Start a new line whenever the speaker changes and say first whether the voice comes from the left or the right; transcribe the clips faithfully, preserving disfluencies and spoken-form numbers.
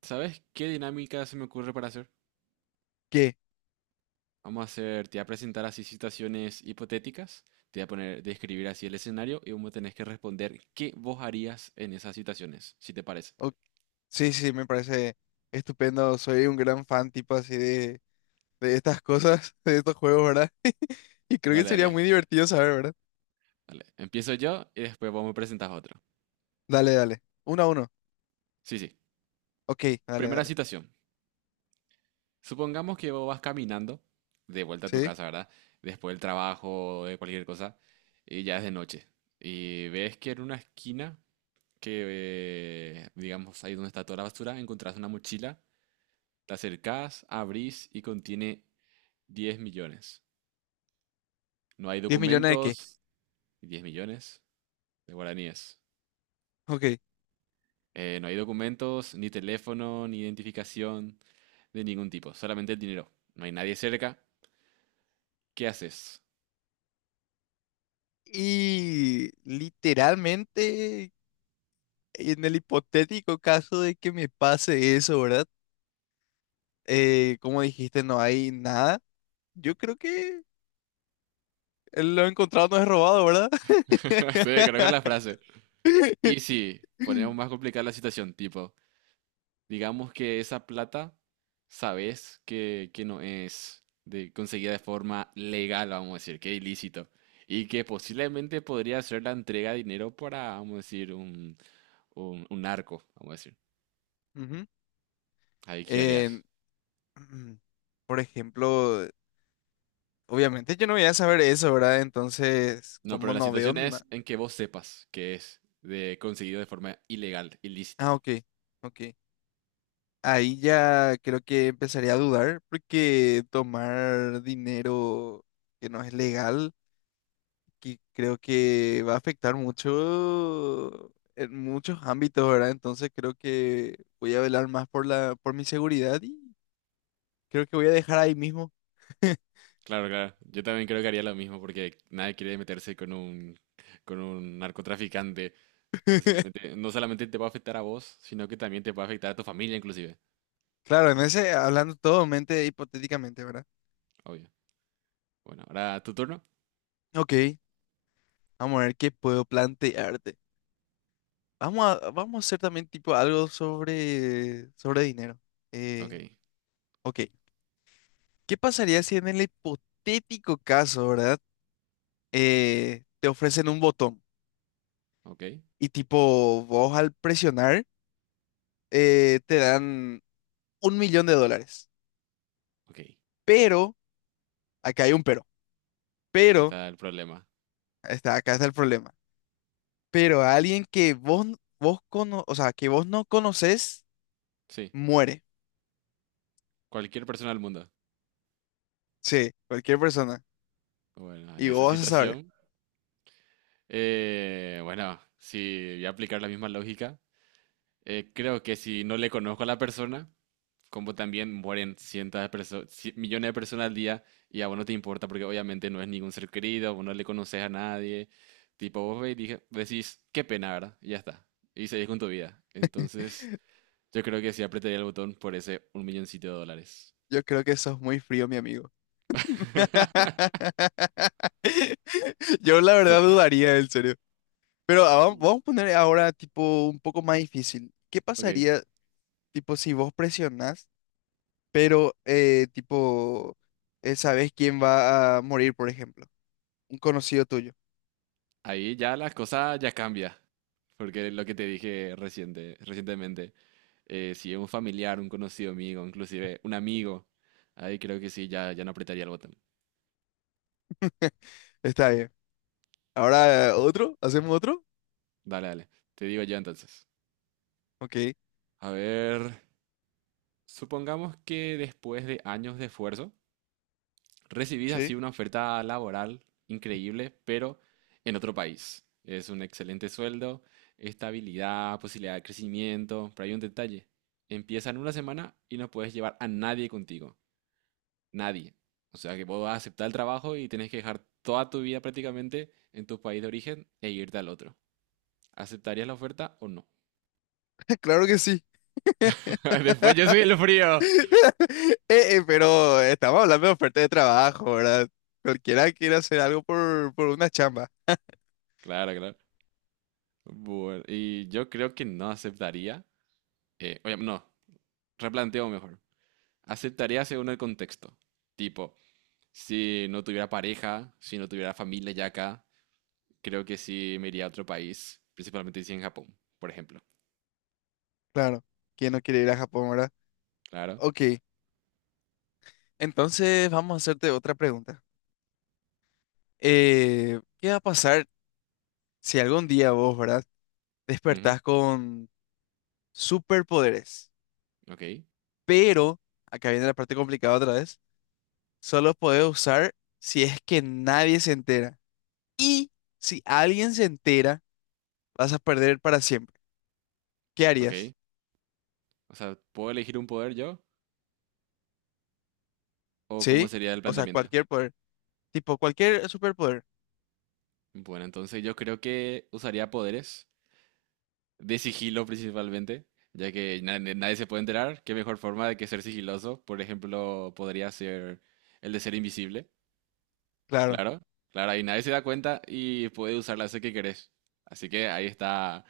right: ¿Sabes qué dinámica se me ocurre para hacer?
left: ¿Qué?
right: Vamos a hacer, te voy a presentar así situaciones hipotéticas, te voy a poner, describir así el escenario y vos me tenés que responder qué vos harías en esas situaciones, si te parece.
left: O- sí, sí, me parece estupendo. Soy un gran fan, tipo así, de, de estas cosas, de estos juegos, ¿verdad? Y creo que
right: Dale,
left: sería muy
right: dale,
left: divertido saber, ¿verdad?
right: dale. Empiezo yo y después vos me presentás otro.
left: Dale, dale. Uno a uno.
right: Sí, sí.
left: Ok, dale,
right: Primera
left: dale.
right: situación. Supongamos que vos vas caminando de vuelta a tu
left: ¿Sí?
right: casa, ¿verdad? Después del trabajo, de cualquier cosa, y ya es de noche. Y ves que en una esquina, que eh, digamos ahí donde está toda la basura, encontrás una mochila. Te acercás, abrís y contiene diez millones. No hay
left: ¿Diez millones de qué?
right: documentos, diez millones de guaraníes.
left: Ok.
right: Eh, no hay documentos, ni teléfono, ni identificación de ningún tipo, solamente el dinero. No hay nadie cerca. ¿Qué haces?
left: Y literalmente, en el hipotético caso de que me pase eso, ¿verdad? Eh, como dijiste, no hay nada. Yo creo que lo encontrado no es robado, ¿verdad?
right: Sí, conozco la frase. Y sí, ponemos más complicada la situación, tipo, digamos que esa plata, sabes que, que no es de, conseguida de forma legal, vamos a decir, que ilícito. Y que posiblemente podría ser la entrega de dinero para, vamos a decir, un, un, un narco, vamos a decir.
left: Ujú.
right: Ahí qué harías.
left: En- Mm, Por ejemplo, obviamente yo no voy a saber eso, ¿verdad? Entonces,
right: No, pero
left: como
right: la
left: no veo
right: situación es
left: nada.
right: en que vos sepas que es de, conseguido de forma ilegal, ilícito.
left: Ah, ok, ok. Ahí ya creo que empezaría a dudar porque tomar dinero que no es legal, que creo que va a afectar mucho en muchos ámbitos, ¿verdad? Entonces creo que voy a velar más por la, por mi seguridad y creo que voy a dejar ahí mismo.
right: Claro, claro. Yo también creo que haría lo mismo porque nadie quiere meterse con un, con un narcotraficante. Posiblemente, no solamente te va a afectar a vos, sino que también te va a afectar a tu familia, inclusive.
left: Claro, en ese, hablando todo mente hipotéticamente, ¿verdad?
right: Obvio. Bueno, ahora tu turno.
left: Ok. Vamos a ver qué puedo plantearte. Vamos a, vamos a hacer también tipo algo sobre, sobre dinero.
right: Ok,
left: Eh, ok, ¿qué pasaría si en el hipotético caso, ¿verdad? Eh, te ofrecen un botón
right: ok,
left: y tipo vos al presionar eh, te dan un millón de dólares.
right: ok.
left: Pero, acá hay un pero, pero,
right: Está el problema.
left: está, acá está el problema. Pero a alguien que vos, n- vos cono, o sea, que vos no conoces,
right: Sí,
left: muere.
right: cualquier persona del mundo.
left: Sí, cualquier persona.
right: Bueno, en
left: Y
right: esa
left: vos vas a saber.
right: situación, eh, bueno, si voy a aplicar la misma lógica, eh, creo que si no le conozco a la persona, como también mueren cientos de personas, millones de personas al día, y a vos no te importa porque obviamente no es ningún ser querido, vos no le conoces a nadie. Tipo, vos ve y dije, decís, qué pena, ¿verdad? Y ya está. Y seguís con tu vida. Entonces, yo creo que sí apretaría el botón por ese un milloncito de dólares.
left: Yo creo que sos muy frío, mi amigo. Yo la
right: So-
left: verdad dudaría, en serio. Pero ah, vam-
right: Mm.
left: vamos a poner ahora tipo un poco más difícil. ¿Qué
right: Ok,
left: pasaría, tipo, si vos presionás, pero eh, tipo, eh, sabés quién va a morir, por ejemplo? Un conocido tuyo.
right: ahí ya la cosa ya cambia. Porque lo que te dije reciente, recientemente, eh, si es un familiar, un conocido amigo, inclusive un amigo, ahí creo que sí, ya, ya no apretaría el botón.
left: Está bien. Ahora, ¿otro? ¿Hacemos otro?
right: Dale, dale. Te digo yo entonces.
left: Ok.
right: A ver, supongamos que después de años de esfuerzo, recibís
left: Sí.
right: así una oferta laboral increíble, pero en otro país. Es un excelente sueldo, estabilidad, posibilidad de crecimiento, pero hay un detalle. Empieza en una semana y no puedes llevar a nadie contigo. Nadie. O sea que vos vas a aceptar el trabajo y tenés que dejar toda tu vida prácticamente en tu país de origen e irte al otro. ¿Aceptarías la oferta o no?
left: Claro que sí.
right: Después yo soy el frío.
left: Eh, eh, pero estamos hablando de oferta de trabajo, ¿verdad? Cualquiera quiere hacer algo por, por una chamba.
right: Claro, claro. Bueno, y yo creo que no aceptaría, eh, oye, no, replanteo mejor. Aceptaría según el contexto. Tipo, si no tuviera pareja, si no tuviera familia ya acá, creo que sí me iría a otro país, principalmente si en Japón, por ejemplo.
left: Claro. ¿Quién no quiere ir a Japón, verdad?
right: Claro.
left: Ok. Entonces vamos a hacerte otra pregunta. Eh, ¿qué va a pasar si algún día vos, ¿verdad?
right: Ujú.
left: Despertás con superpoderes.
right: Ok,
left: Pero, acá viene la parte complicada otra vez, solo podés usar si es que nadie se entera. Y si alguien se entera, vas a perder para siempre. ¿Qué harías?
right: ok. O sea, ¿puedo elegir un poder yo? ¿O cómo
left: Sí,
right: sería el
left: o sea,
right: planteamiento?
left: cualquier poder, tipo cualquier superpoder,
right: Bueno, entonces yo creo que usaría poderes de sigilo principalmente, ya que na- na- nadie se puede enterar. ¿Qué mejor forma de que ser sigiloso? Por ejemplo, podría ser el de ser invisible,
left: claro.
right: claro, claro, ahí nadie se da cuenta y puede usar la hacer que querés. Así que ahí está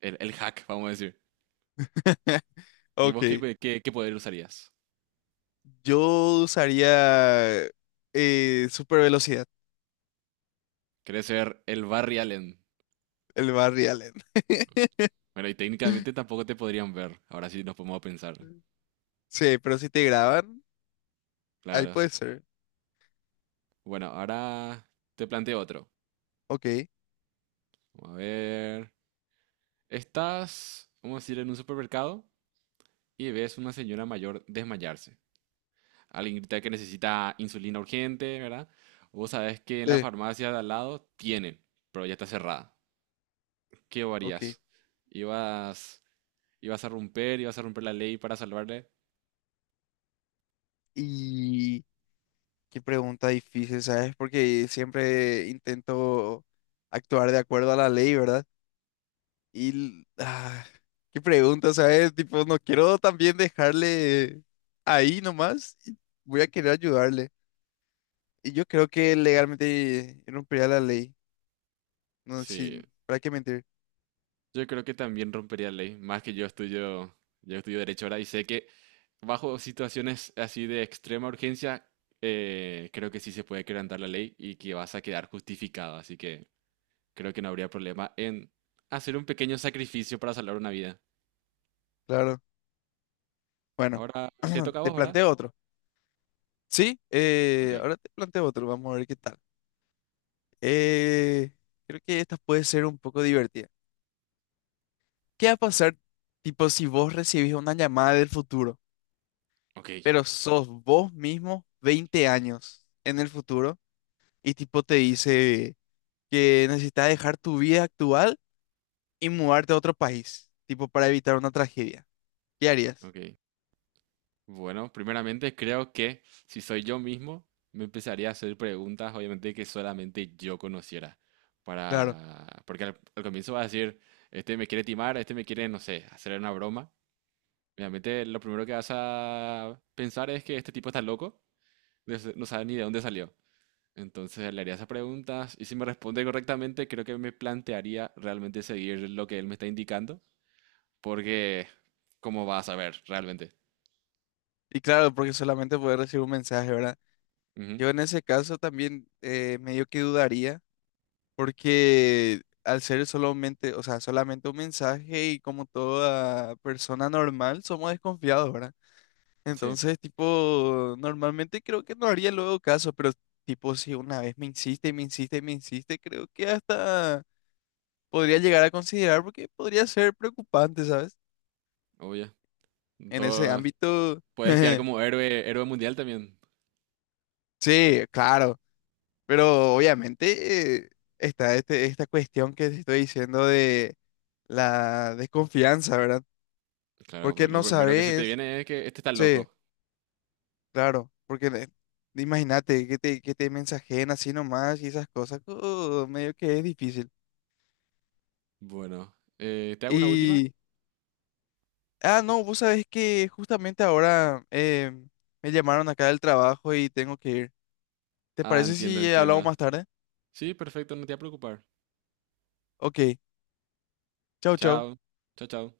right: el, el hack, vamos a decir. ¿Y vos qué,
left: Ok,
right: pe- qué, qué poder usarías?
left: yo usaría eh, super velocidad,
right: ¿Querés ser el Barry Allen?
left: el Barry Allen.
right: Bueno, y técnicamente tampoco te podrían ver. Ahora sí nos podemos pensar.
left: Sí, pero si te graban, ahí
right: Claro.
left: puede ser.
right: Bueno, ahora te planteo otro.
left: Ok,
right: Vamos a ver. Estás, vamos a decir, en un supermercado y ves una señora mayor desmayarse. Alguien grita que necesita insulina urgente, ¿verdad? Vos sabés que en la
left: sí,
right: farmacia de al lado tienen, pero ya está cerrada. ¿Qué
left: ok.
right: harías? ¿Ibas, ibas a romper, ibas a romper la ley para salvarle?
left: Y qué pregunta difícil, ¿sabes? Porque siempre intento actuar de acuerdo a la ley, ¿verdad? Y, l- ah, qué pregunta, ¿sabes? Tipo, no quiero también dejarle ahí nomás. y Voy a querer ayudarle. Y yo creo que legalmente rompería la ley. No,
right: Sí,
left: sin, ¿para qué mentir?
right: yo creo que también rompería la ley, más que yo estudio, yo estudio derecho ahora y sé que bajo situaciones así de extrema urgencia, eh, creo que sí se puede quebrantar la ley y que vas a quedar justificado. Así que creo que no habría problema en hacer un pequeño sacrificio para salvar una vida.
left: Claro. Bueno,
right: Ahora te toca a
left: te
right: vos, ¿verdad?
left: planteo otro. Sí,
right: Ok,
left: eh, ahora te planteo otro. Vamos a ver qué tal. Eh, creo que esta puede ser un poco divertida. ¿Qué va a pasar, tipo, si vos recibís una llamada del futuro,
right: ok,
left: pero sos vos mismo veinte años en el futuro? Y tipo te dice que necesitas dejar tu vida actual y mudarte a otro país, tipo para evitar una tragedia. ¿Qué harías?
right: ok. Bueno, primeramente creo que si soy yo mismo, me empezaría a hacer preguntas, obviamente, que solamente yo conociera.
left: Claro.
right: Para... Porque al, al comienzo vas a decir, este me quiere timar, este me quiere, no sé, hacer una broma. Obviamente, lo primero que vas a pensar es que este tipo está loco, no sa- no sabe ni de dónde salió. Entonces le haría esas preguntas y si me responde correctamente, creo que me plantearía realmente seguir lo que él me está indicando, porque ¿cómo vas a saber realmente?
left: Y claro, porque solamente puedes recibir un mensaje, ¿verdad?
right: Ujú.
left: Yo en ese caso también eh, medio que dudaría, porque al ser solamente, o sea, solamente un mensaje y como toda persona normal, somos desconfiados, ¿verdad?
right: Sí,
left: Entonces, tipo, normalmente creo que no haría luego caso, pero tipo, si una vez me insiste y me insiste y me insiste, creo que hasta podría llegar a considerar porque podría ser preocupante, ¿sabes?
right: obvio.
left: En ese
right: Todo,
left: ámbito.
right: puedes quedar como héroe, héroe mundial también.
left: Sí, claro, pero obviamente eh, está este, esta cuestión que te estoy diciendo de la desconfianza, ¿verdad?
right: Claro, pero
left: Porque
right: lo
left: no
right: primero que se te
left: sabes,
right: viene es que este está
left: sí,
right: loco.
left: claro, porque de- imagínate que te, que te mensajen así nomás y esas cosas, uh, medio que es difícil.
right: Bueno, eh, ¿te hago una última?
left: Y, ah, no, vos sabés que justamente ahora eh, me llamaron acá del trabajo y tengo que ir. ¿Te
right: Ah,
left: parece
right: entienda,
left: si eh, hablamos
right: entienda.
left: más tarde?
right: Sí, perfecto, no te voy a preocupar.
left: Ok, chau, chau.
right: Chao, chao, chao.